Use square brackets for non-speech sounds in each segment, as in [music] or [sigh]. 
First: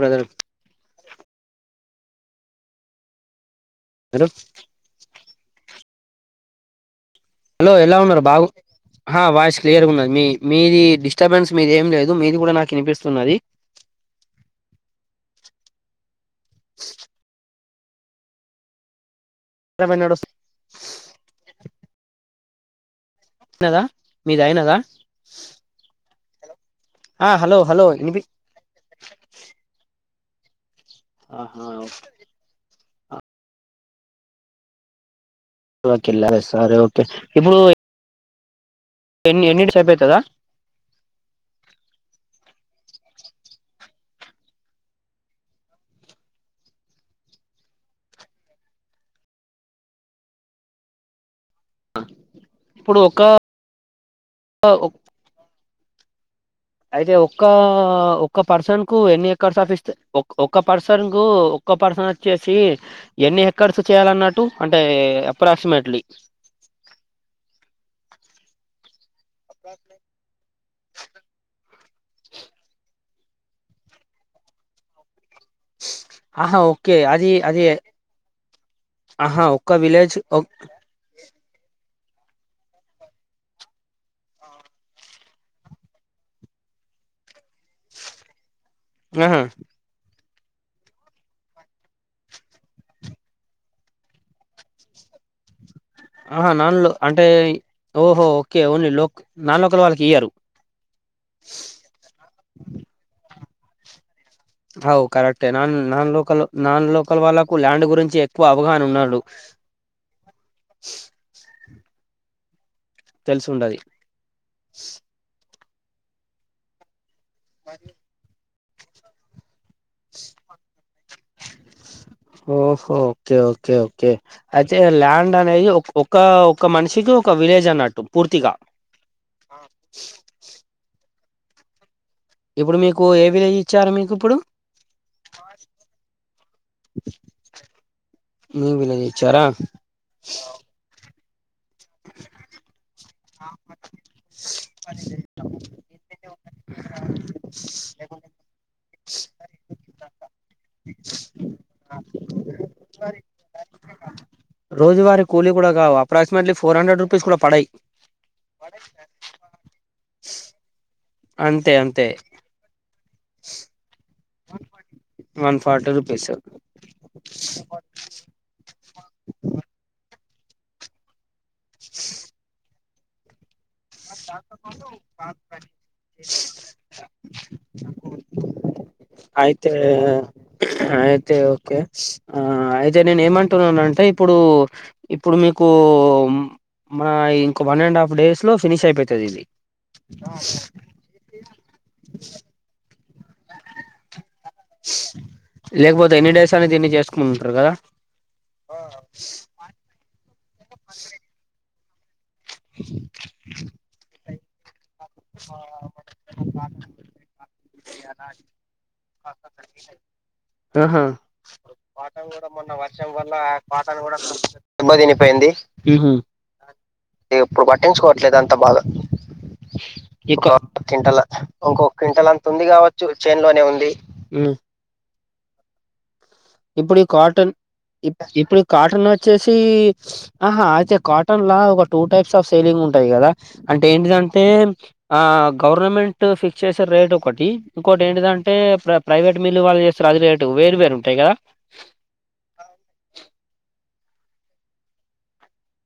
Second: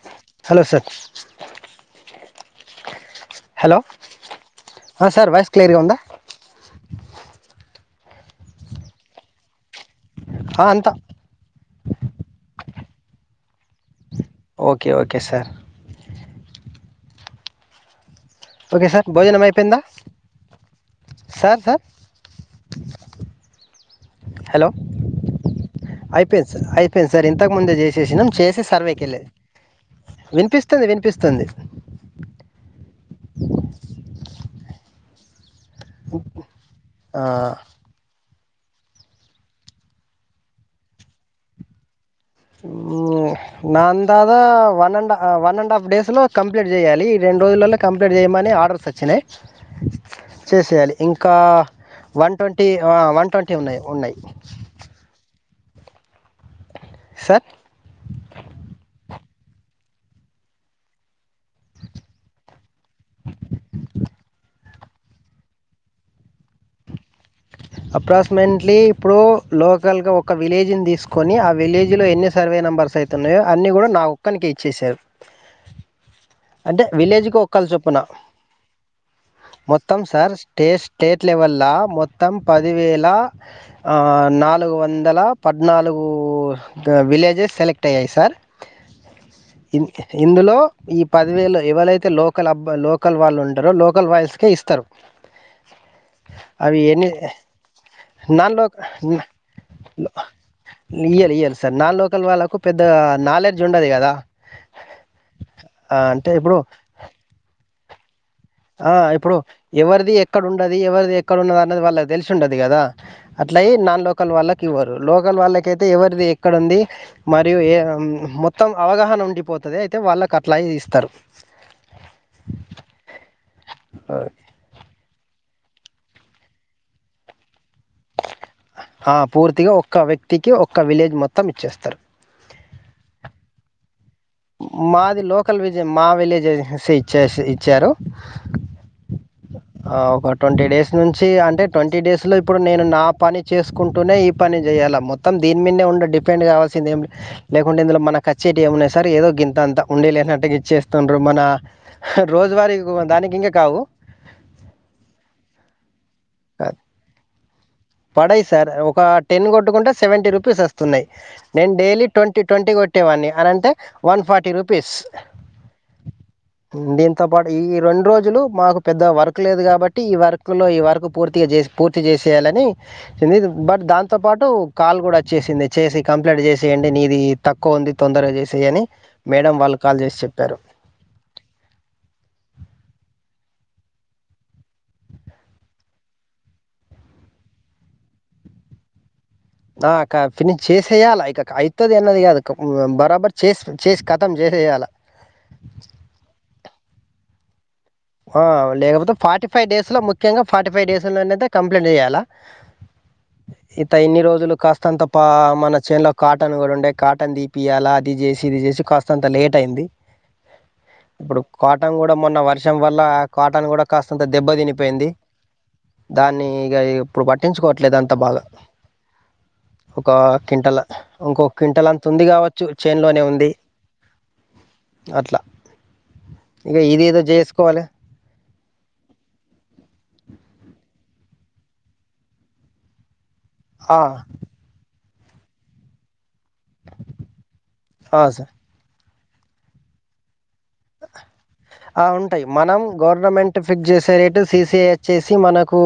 Brother hello sir hello ఆ sir voice క్లియర్గా ఉందా హలో ఎలా ఉన్నారు బాగు హా వాయిస్ క్లియర్గు ఉందన్ మీ మీది అంతా డిస్టబెన్స్ మీది ఏం లేదు మీది గుడా నాక్ ఇనిపిస్తున్నది okay okay sir okay sir భోజనం అయిపెంద సార్ సార్ కదా మీద్ అయినదా అయిపెంది సార్ అయిపెంది సార్ ఆ ఇంతక్ హలో ముందే హలో వినిపి జేసేసినం చేసి సర్వేకి ఎళ్లేది విన్పిస్ తుంది వినిపిస్తుంది ఓ కిల్లాలు సారు ఓకే ఆ, ఇబ్బుడూ ఏ ఎన్ని ఎన్నిడ్స్ అయిపేతదా ఉమ్ నా అందాద one and one and half days లో కంప్లీట్ జేయాలి రెండు రోజులల్లో కంప్లీట్ జేయమ్ మని ఆర్డర్స్ ఒచ్చినై చేసేయాలి ఇంకా వన్ టొంటీ ఇప్పుడు ఆ ఒక వన్ టొంటీ ఉన్నాయి ఉన్నాయి అయితే సార్ ఒక్కా ఒక్క పర్సన్ కు ఎన్ని ఎక్ కర్సాఫ్ ఇస్తే ఒక్ ఒక్క పర్సన్ కు ఒక్క పర్సన్ ఒచ్చేసీ ఎన్ని ఎక్కర్స్ చేయాలన్నట్టు అంటే అప్రాక్సిమేట్లీ అప్రాస్మెంట్లీ ఇప్పుడు లోకల్ గా ఒక విలేజ్ ని దీస్కొని ఆ విలేజ్ లో ఎన్ని సర్వే నెంబర్స్ సయిత్ తన్నయో అన్ని గుడా నా ఒక్కనికి ఇచ్చెసారు ఆహా అంటే ఓకే విలేజ్ అది కి అది ఒక్కల చొప్పున ఆహా ఒక్క మొత్తం విలేజ్ సార్ స్టేట్ స్టేట్ లెవెలా మో మొత్తం పదివేల నాలుగు వందల పద్నాలుగు విలేజెస్ సెలెక్ట్ అయ్యాయి సార్ ఆహా ఇన్ ఇందులో ఈ పదివేలు ఎవరైతే లోకల్ అబ్బా లోకల్ వాళ్ళు ఉంటారో లోకల్ వాయిల్స్కే ఇస్తారు ఆహా నాన్ అవి ఎన్ని అంటే ఓహో నాన్ ఓకే లోక ఓన్లీ లో నాన్ లోకల వాళ్ళకి ఇయ్యారు ఇయ్యలే ఇయ్యలే సార్ నాన్ లోకల్ వాళ్ళకు పెద్ద నాలెడ్జ్ ఉండదు కదా అ ఆవు కరెక్టే నాన్ ఆ నాన్ అంటే లోకల్ ఇప్పుడు నాన్ లోకల్ వాళ్ళకు ల్యాండ్ గురించి ఎ ఆ ఇప్పుడు ఎవరిది ఎక్కడ ఉండది ఎవరిది ఎక్కడన్నది అన్నది వాళ్ళకి తెలిసి ఉండది కదా అట్లాయి తెలుసుండది నాన్ లోకల్ వాళ్ళకి ఇవ్వరు లోకల్ వాళ్ళకయితే ఎవరిది ఎక్కడ ఉంది మరియు ఏ మొత్తం అవగాహన ఉండిపోతుంది అయితే వాళ్ళకు అట్లా ఇస్తారు ఓహో ఓకే ఓకే ఓకే అయితే లాండ్ అనేది ఒక ఒక్క ఒక్క మనిషికి ఒక విలేజ్ అన్నట్టు పూర్తిగా ఆ పూర్తిగా ఒక్క వ్యక్తికి ఒక్క విలేజ్ మొత్తం ఇచ్చేస్తారు ఇప్పుడు మీకు ఏ విలేజ్ ఇచ్చారు మీకు ఇప్పుడు మాది లోకల్ విజ మా విలేజే ఇచ్చే ఇచ్చారు మీ విలేజ్ ఇచ్చారా ఆ ఒక ట్వంటీ డేస్ నుంచి అంటే ట్వంటీ డేస్ లో ఇప్పుడు నేను నా పని చేసుకుంటూనే ఈ పని చేయాలా మొత్తం దీని మీదే ఉండ డిపెండ్ కావల్ చిఏం లే లేకుంటే ఇందులో మన కచ్చేటి ఏమన్నా సరే ఏదో గంత అంతా ఉండి లేనట్టు ఇచ్చేస్తుండ్రు మన రోజువారీ దానికి ఇంకా కావు రోజువారి కూలీ కూడా కావు అప్రాక్సిమేట్లీ ఆహ్, ఫోర్ హండ్రెడ్ రూపీస్ కూడా పడాయి పడయి సార్ ఒక టెన్ కొట్టుకుంటే సెవెంటీ రూపీస్ వస్తున్నాయి నేను అంతే డైలీ అంతే ట్వంటీ ట్వంటీ కొట్టేవాడిని అని అంటే one forty rupees one forty rupees దీంతో పాటు ఈ రెండు రోజులు మాకు పెద్ద వర్క్ లేదు కాబట్టి ఈ వర్క్ లో ఈ వర్క్ పూర్తి పూర్తిగా చేసి పూర్తి చేసేయాలని బట్ దాంతో పాటు కాల్ కూడా వచ్చేసింది చేసి కంప్లైంట్ చేసియండి నీది తక్కువ ఉంది తొందరగా చేసి చే అని మేడం అయితే వాళ్ళు కాల్ చేసి చెప్పారు అయితే ఓకే ఆ అయితే నేను ఏమంట టున్న అంటే ఇప్పుడు ఇప్పుడు మీకు మన ఇంకో వన్ అండ్ హాఫ్ డేస్ లో ఫినిష్ అయిపోతది ఇది ఆ ఫిని చేసేయాలి ఇక అయితది అన్నది కాదు బరాబర్ చే చే క లేకపోతే ఎన్ని డేస్ అని దిన్ని చేసుకుంటుంటారు కదా లేకపోతే ఫార్టీ ఫైవ్ డేస్ లో ముఖ్యంగా ఫార్టీ ఫైవ్ డేస్ లోయితే కంప్లీట్ చేసేయాలా ఇత ఎన్ని రోజులు కాస్త అంత పా మన చేన్ లో కాటన్ కూడా ఉండేయి కాటన్ తిపియాలా అది చేసి ఇది చేసి కాస్త అంత లేట్ అయింది ఆహా ఇప్పుడు కాటన్ కూడా మొన్న వర్షం వల్ల కాటన్ కూడా కాస్తంత దెబ్బ దమ్మ తినిపోయింది దాన్ని ఇక ఇప్పుడు తనిపోయిందిప్పుడు అంత పట్టించుకోవట్లేదు అంతా బాగా ఒక క్వింటల్ ఇంకోక క్వింటల్ అంత ఉంది కావచ్చు చేన్లోనే ఉంది మ్మ్ అట్లా ఇంక ఇది ఏదేదో చేసుకో ఇ ఇప్పుడు కాటన్ వచ్చేసి ఆహా అయితే కాటన్ లా ఒక టూ టైప్స్ ఆఫ్ సేలింగ్ ఉంటాయి కదా అంటే ఏంటిదంటే ఆ గవర్నమెంట్ ఫిక్స్ చేసే రేట్ ఒకటి ఇంకోటి ఏంటిదంటే ప్ర ప్రైవేట్ మిల్లు వాళ్ళ చేస్తారు అది రేటు వే వేరుగా ఉంటాయి కదా ఉంటాయి మనం గవర్నమెంట్ ఫిక్స్ చేసే రేటు సిసిఐ వచ్చేసి మనకు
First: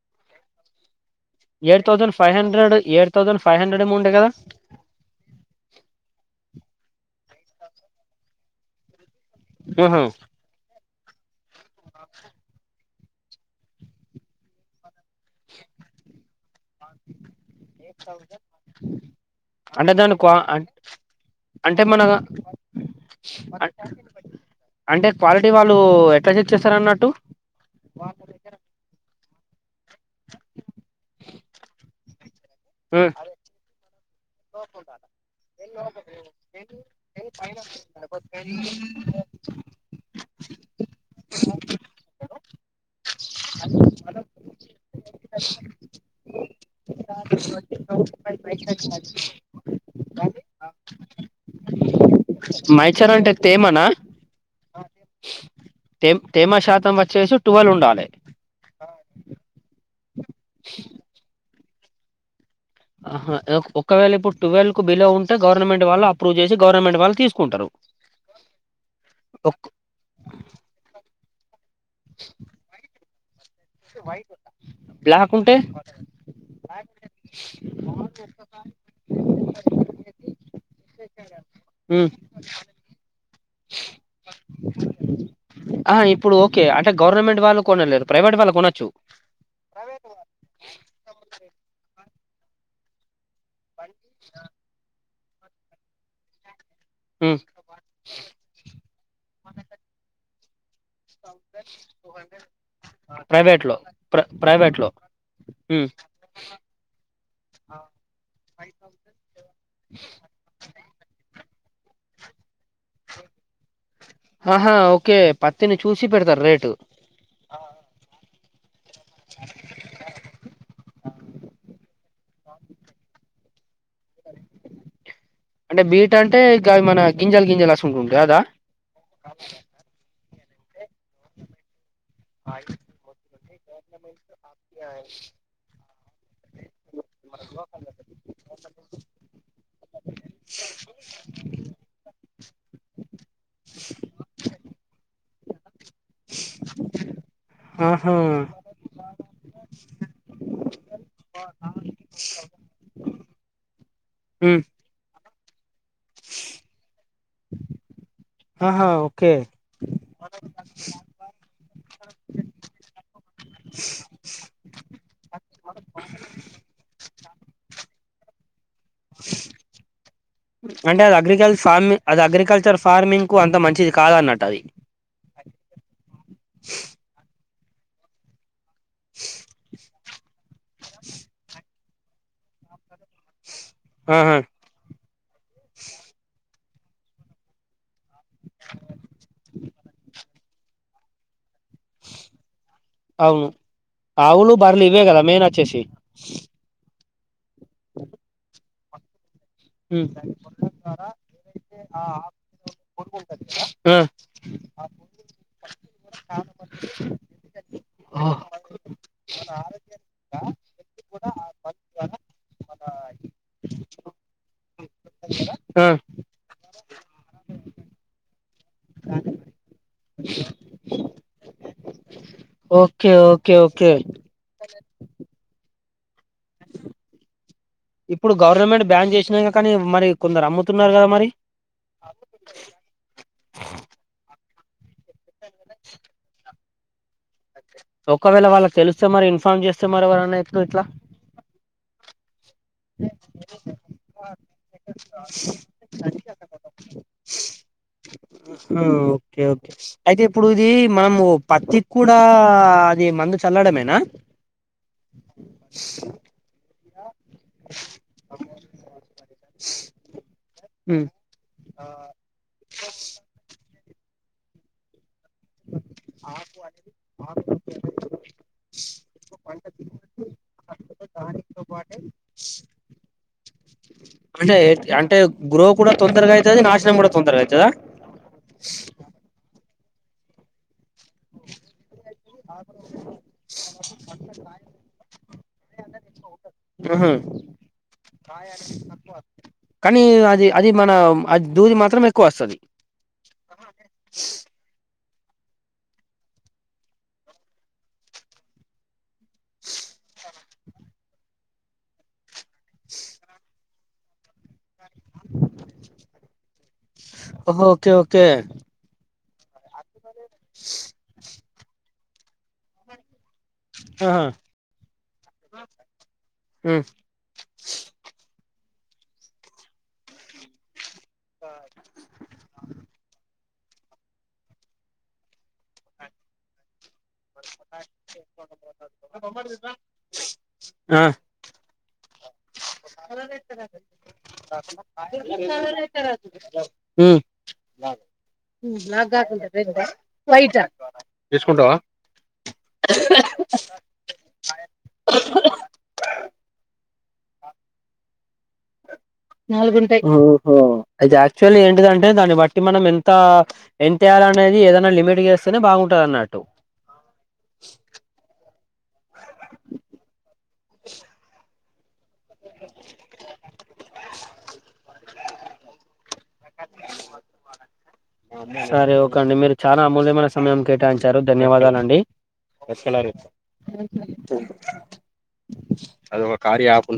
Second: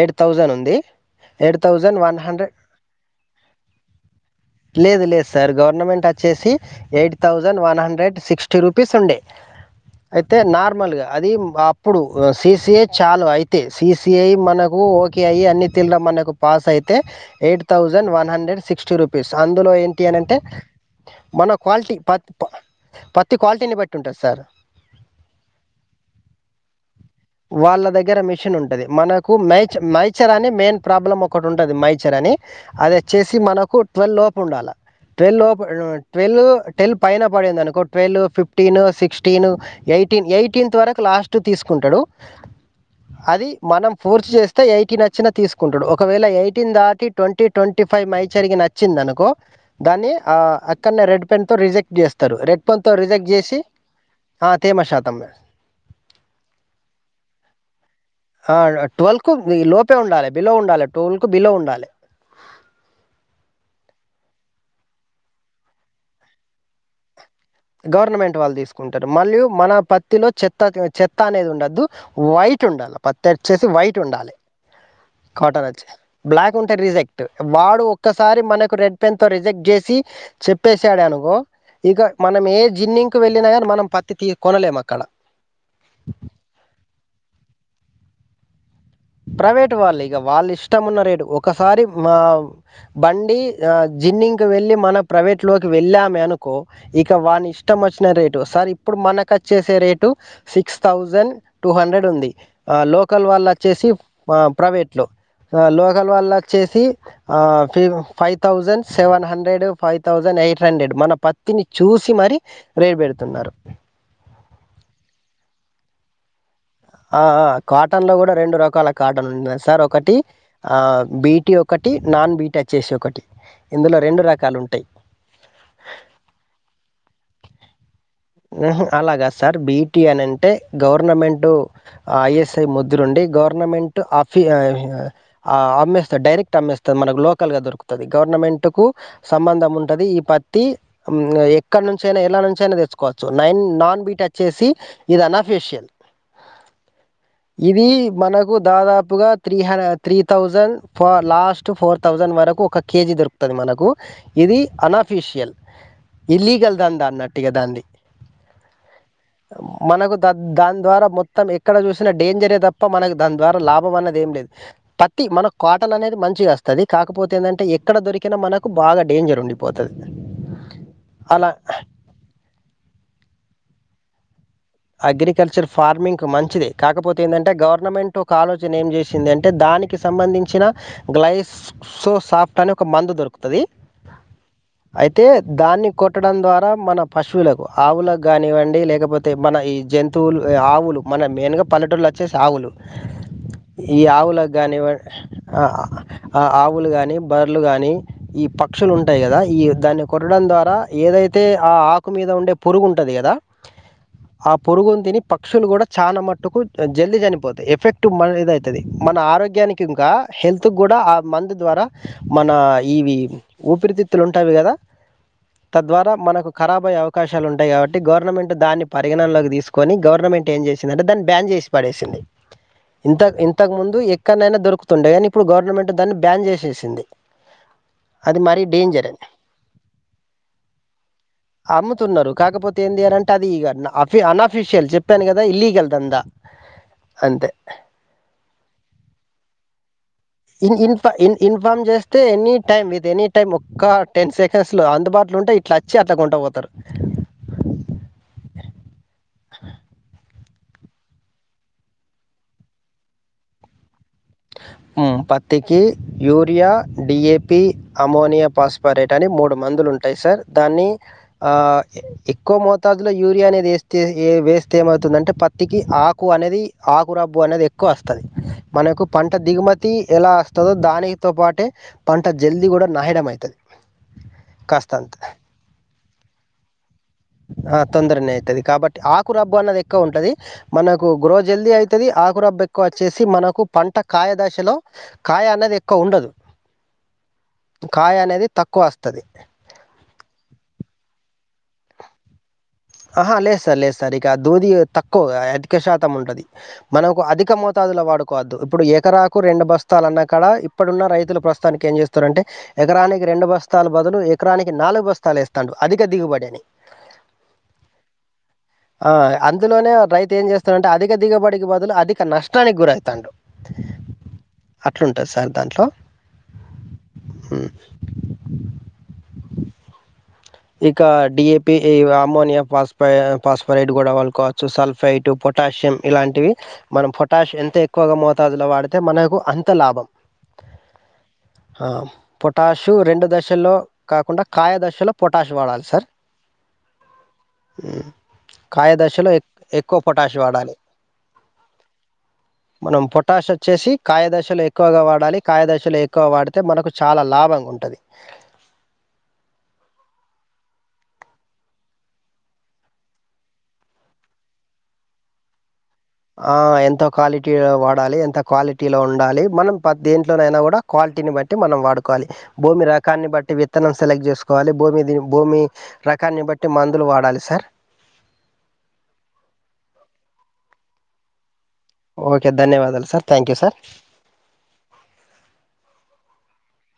ఎయిట్ థౌజ థౌజండ్ ఉంది eight thousand five hundred eight thousand five hundred amount ఎ కదా లేదు సార్ గవర్నమెంట్ వచ్చేసి eight thousand one hundred sixty rupees ఉండే ఆహా అయితే నార్మల్ గా అది అప్పుడు సిసిఐ చాలు అయితే సిసిఐ మనకు ఓకే అయి అన్ని తలడం మనకు పాస్ అయితే eight thousand one hundred sixty rupees అందులో ఏంటి దాని అని క్వా అంటే అం- మన అంటే క్వాలిటీ మన ప్ర అంటే క్వాలిటీ వాళ్ళు ఎట్లా చెక్ చేస్తారు అన్నట్టు వాళ్ళ దగ్గర మిషన్ ఉంటది మనకు మైచ మైచర్ అని మెయిన్ ప్రాబ్లం ఒకటి ఉంటది మైచర్ అని అదిచ్చేసి మనకు ట్వెల్లోప ఉండాలి ట్వెల్ లో ట్వెల్ టెవ పైన పడింది అనుకో twelve fifteen sixteen eighteen eighteenth వరకు లాస్ట్ తీసుకుంటాడు అది మనం ఫూర్స్ చేస్తే ఎయిటీన్ వచ్చినా తీసుకుంటాడు ఒకవేళ ఎయిటీన్ దాటి ట్వంటీ ట్వంటీ ఫైవ్ మైచ్చరికి నచ్చిందా దాని ఆ అక్కడనే రెడ్ పెన్ తో రిజెక్ట్ చేస్తారు రెడ్ పెన్ తో మైచర్ రిజెక్ట్ అంటే చేసి తేమనా ఆ తే మ శాతంస్ తేమ శాతం వచ్చ టువల్ ఉండాలి ఆ ట్వల్ కు లోపే ఉండాలి బిలో ఉండాలి ట్వెల్వ్ కు బిలో ఉండాలి ఒకే ఇప్పుడుటూవెల్వ్ కు బిలో ఉంటే గవర్నమెంట్ వాళ్ళ అప్రూవ్ చేసి గవర్నమెంట్ వాళ్ళు తీసు గవర్నమెంట్ వాళ్ళు తీసుకుంటారు మళ్ళయు మన పత్తిలో చెత్త చెత్త అనేది ఉండద్దు వైట్ ఉండాలి పత్త వచేసి వైట్ ఉండాలి బ్లాక్ ఉంటే కాటన్ వచ్చి బ్లాక్ ఉంటే రిజెక్ట్ వాడు ఒక్కసారి మనకు రెడ్ పెన్ తో రిజెక్ట్ చేసి చెప్పసాడు అనుకో ఇక ఉమ్ మనం ఏ జిన్నింగ్ వెళ్ళిన కాని మనం పత్తి తీ కొనలేము అక్కడ గవర్నమెంట్ళ్ళ కొనలే ప్రైవేట్ వాళ్ళ కొనచ్చు ప్రైవేట్ వాళ్ళు ఇక వాళ్ళు ఇష్టంన్న రేడు ఒకసారి మా బండి అడి ఆ జిన్నింగ్ క వెళ్ళి మన ప్రైవేట్ లోకి వెళ్ళామ అనుకో ఇక ఉమ్ వాని ఇష్టం వచ్చిన రేటు సార్ ఇప్పుడు మనక వచ్చేసే rate six thousand two hundred ఉంది లోకల్ వాళ్ళు ప్రైవేట్ లో వచ్చేసి ప్ర ప్రైవేట్ లో ప్రైవేట్లో ఉమ్ లోకల్ వాళ్ళ వచ్చేసిి five thousand seven hundred five thousand eight hundred మన పత్తిని చూసి మరి రేట్ పెడుతున్నారు ఆహా ఓకే పత్తిని చూసి పెడతారు రేటు ఆ కాటన్ లో కూడా రెండు రకాల కార్డన్ ఉంటందా సార్ ఒకటి ఆ బీటి ఒకటి నాన్ బీటీ వచ్చేసి ఒకటి ఇందులో రెండు రకాలు ఉంటాయి అంటే బీట్ అంటే ఇ మన గింజల్ గింజల్ అలాగా సార్ బీటి అని అంటే గవర్నమెంట్ ఐఎస్ఐ ముద్ర ఉండి గవర్నమెంట్ ఆఫీ అమ్మేస్తారు. డైరెక్ట్ అమ్మేస్తారు లోకల్ గా దొరుకుతుంది గవర్నమెంట్ కు సంబంధం ఉంటది ఈ పత్తి ఎక్కడ నుంచి ఎలా నైన తెచ్చకోవచ్చు నైన్ నాన్ బీట్ వచ్చేసి ఇది అన్ఫేషియల్ ఇది ఆహా మనకు దాదాపుగా త్రీ హ త్రీ థౌజండ్ ఫో లాస్ట్ ఫోర్ థౌజండ్ వరకు ఒక కేజీ దొరుకుతుంది మనకు ఇది ఉమ్ అన్ఫిషియల్ ఇల్లీగల్ దందా అన్నట్టుగా ఇగ దాంది ఆహా ఓకే మనకు ద దన్ ద్వారా మొత్తం ఎక్కడ చూసిన డేంజర్ తప్ప మనకు దాని ద్వారా లాభం అన్నది ఏం లేదు పత్తి మనకు కోటలు అనేది మంచిగా వస్తుంది కాకపోతే ఏంటంటే ఎక్కడ దొరికిన మనకు బాగా డేంజర్ ఉండిపోతుంది అంటే అది అలా అగ్రికల్చ ఫార్మింగ్ అది అగ్రికల్చర్ ఫార్మింగ్ కు అంత మంచిది కాద అన్నట్టు అది అగ్రికల్చర్ ఫార్మింగ్ మంచిదె. కాకపోతే ఏంటంటే గవర్నమెంట్ ఒక ఆలోచ ఏం చేసింది అంటే దానికి కి సంబంధించిన గ్లైసో సాఫ్ట్ అని ఒక మందు దొరుకుతుంది ఆహా అయితే దాన్ని కొట్టడం ద్వారా మన పశువులకు, ఆవులకు కానివ్వండి లేకపోతే ఏ ఆవులు మన మెయిన్గా పల్లెటూల్లో వచ్చేసి ఆవులు అవును ఈ ఆవులకు ఆవులు బర్రెలు కానివ, ఇవే కదా మెయిన్ వచ్చేసి ఆ ఆవులు గాని బర్లు గాని, ఈ పక్షులు ఉంటయి గదా. ఈ దాన్ని ఉమ్ కొట్టడం ద్వారా ఏదైతే ఆ ఆకు మీద ఉండే పురుగు ఉంటుంది కదా. ఆ ఆ పురుగుని తిని పక్షులు కూడా చానమట్టుకు జల్ది చనిపోతయి, ఎఫెక్ట్ ఓ, మనమీద అయితది. మన ఆరోగ్యానికి ఇంకా హెల్త్ గుడ ఆ మందు ద్వారా, మన ఇవి ఊపిరితిత్తులు ఉంటవి కదా ఆ తద్వారా మనకు కరాబయ్యే అవకాశాలు ఉంటయి కాబట్టి, గవర్నమెంట్ దాన్ని పరిగణంలోకి తీసుకొని గవర్నమెంట్ ఏం చేసిందంటే, దాన్ని బ్యాన్ చేసి పడేసింది. ఓకే ఇంత ఓకే ఇంతకు ఓకే ముందు ఎక్కన్నేనా దొరుకుతుండే గనీ ఇప్పుడు గవర్నమెంట్ దాన్ని బ్యాన్ చేసేసింది. ఇప్పుడు అది మరీ గవర్నమెంట్ డేంజర్ బ్యాన్ అని చేసినం కానీ, మరి కొందరు అమ్ముతున్నరు కదా మరి. అమ్ముతున్నరు కాకపోతే ఏందియనంటే అది ఈగ అఫ్ అన్ అఫీషియల్ చెప్పాను కదా, ఇల్లీగల్ దందా అంతే ఒకవేళ వాళ్ళకి తెలిస్తే మరి ఇన్ఫామ్ చేస్తే మరి ఎవరన్నా ఇప్పుడు ఇన్ ఇట్లా ఇన్ ఇన్ఫా ఇన్ ఇన్ఫార్మ్ చేస్తే ఎనీ టైమ్ ఇది ఎనీ టైం ఒక్క టెన్ సెకండ్స్లో అందుబాటులో ఉంటే, ఇట్ల అచ్చి అట్టా కొంట పోతరు. ఉమ్ ఓకే ఓకే అయితే ఇప్పుడు ఇది మనము పత్తికి కూడా అది మందు చల్లడమేనా? ఉమ్ పత్తికి urea D A P ammonia phosphate అని మూడు మందులు ఉంటయి సర్, దాన్ని ఉమ్. ఆ ఎక్కువ మోతాదులో యూరియా అనేది ఎస్తే ఏ వేస్తే ఏమవుతుందంటే పత్తికి ఆకు అనేది ఆకురబ్బు అనేది ఎక్కువ వస్తది, మనకు పంట దిగుమతి ఎలా వస్తదో దానికితో పాటే, పంట జల్దీ కూడా నాయడమైతది. అంటే అంటే గ్రో కూడా తొందరగ అయితది, నాశనం కూడా తొం ఆ తొందరనే అయితది, కాబట్టి ఆకురబ్బు అన్నది ఎక్కువ ఉంటది. మనకు గ్రో జల్దీ అయితది, ఆకురబ్బ ఎక్కువ వచ్చేసి మనకు పంట కాయ దశలో, కాయ అనే ది ఎక్కువ ఉండదు. ఉహు, కాయ అనేది తక్కువ వస్తుంది కని అది అది మన అది దూది మాత్రం ఎక్కువ వస్తది. ఆహ లే సార్, లే సార్ ఇకా దూది తక్ క్కో అధిక శాతం ఉంటది, మనకు అధిక మోతాదుల వాడుకోవద్దు, ఇప్పుడు ఎకరా కు రెండు బస్తాలన్నాకాడ ఇప్పుడున్న రైతులు ప్రస్తుతానికి ఏం చేస్తురంటే, ఎకరానికి రెండు బస్తాలు బదులు ఎకరానికి నాలుగు బస్తాలు ఏస్తాండు. అధిక దిగుబడి అది. ఓహో ఓకే ఓకే. ఆ అందులోనే రైతు ఏం చేస్తరంటే అధిక దిగబడికి బదులు, అధిక నష్టానికి గురైతాండు. ఆహా అట్లుంటుంది సార్ దాంట్లో ఉమ్, ఉమ్. ఇక డి ఏ పి, ఈ అమ్మోనియా, ఫాస్ ఫై ఫాస్ఫరైడ్ గుడ వాళ్ళు కొల్ కోవచ్చు. సల్ఫైటు, పొటాషియం ఇలాంటివి మనం పొటాష్ ఎంత ఎక్కువగా మోతాదులో వాడితే, మనకు అంత లాభం. ఆ ఆ పొటాషు రెండు దశల్లో కాకుండా కాయ దశలో పొటాష్ వాడాలి సార్ ఉమ్ హ్మ్. కాయ దశలో ఎక్- ఎక్కువ పొటాష్ వాడాలి తీసుకుంటవా మనం పొటాష్ వచ్చేసి కాయ దశలో ఎక్కువగా వాడాలి, కాయ దశలో ఎక్కువ వాడితే మనకు చాలా లాభంగుంటది. అయితే యాక్చువల్లీ ఏంటిదంటే దాన్ని బట్టి మనం ఎంత ప్చ్ ఎంతెయ త అనేది ఏదైనా మిట్ గేస్తేనే బాగుం ఆ ఎంత క్వాలిటీ వాడాలి, ఎంత క్వాలిటీలో ఉండాలి మనం పద్దేంట్లోనైన కూడా క్వాలిటీని బట్టి మనం వాడు కోలి భూమి రకాన్ని బట్టి విత్తనం సెలెక్ట్ చేసుకోవాలి భూమి భూమి రకాన్ని బట్టి మందులు వాడాలి సార్. సరే ఓక అండి మీరు చాలా అమూల్య స మయం కేటాయించారు ధన్యవాదాలు అండీ ఓకే. ఇసుక ధన్యవాదాలు lorry sir. Thank you sir. వచ్చింది [inaudible] కార్య యాప్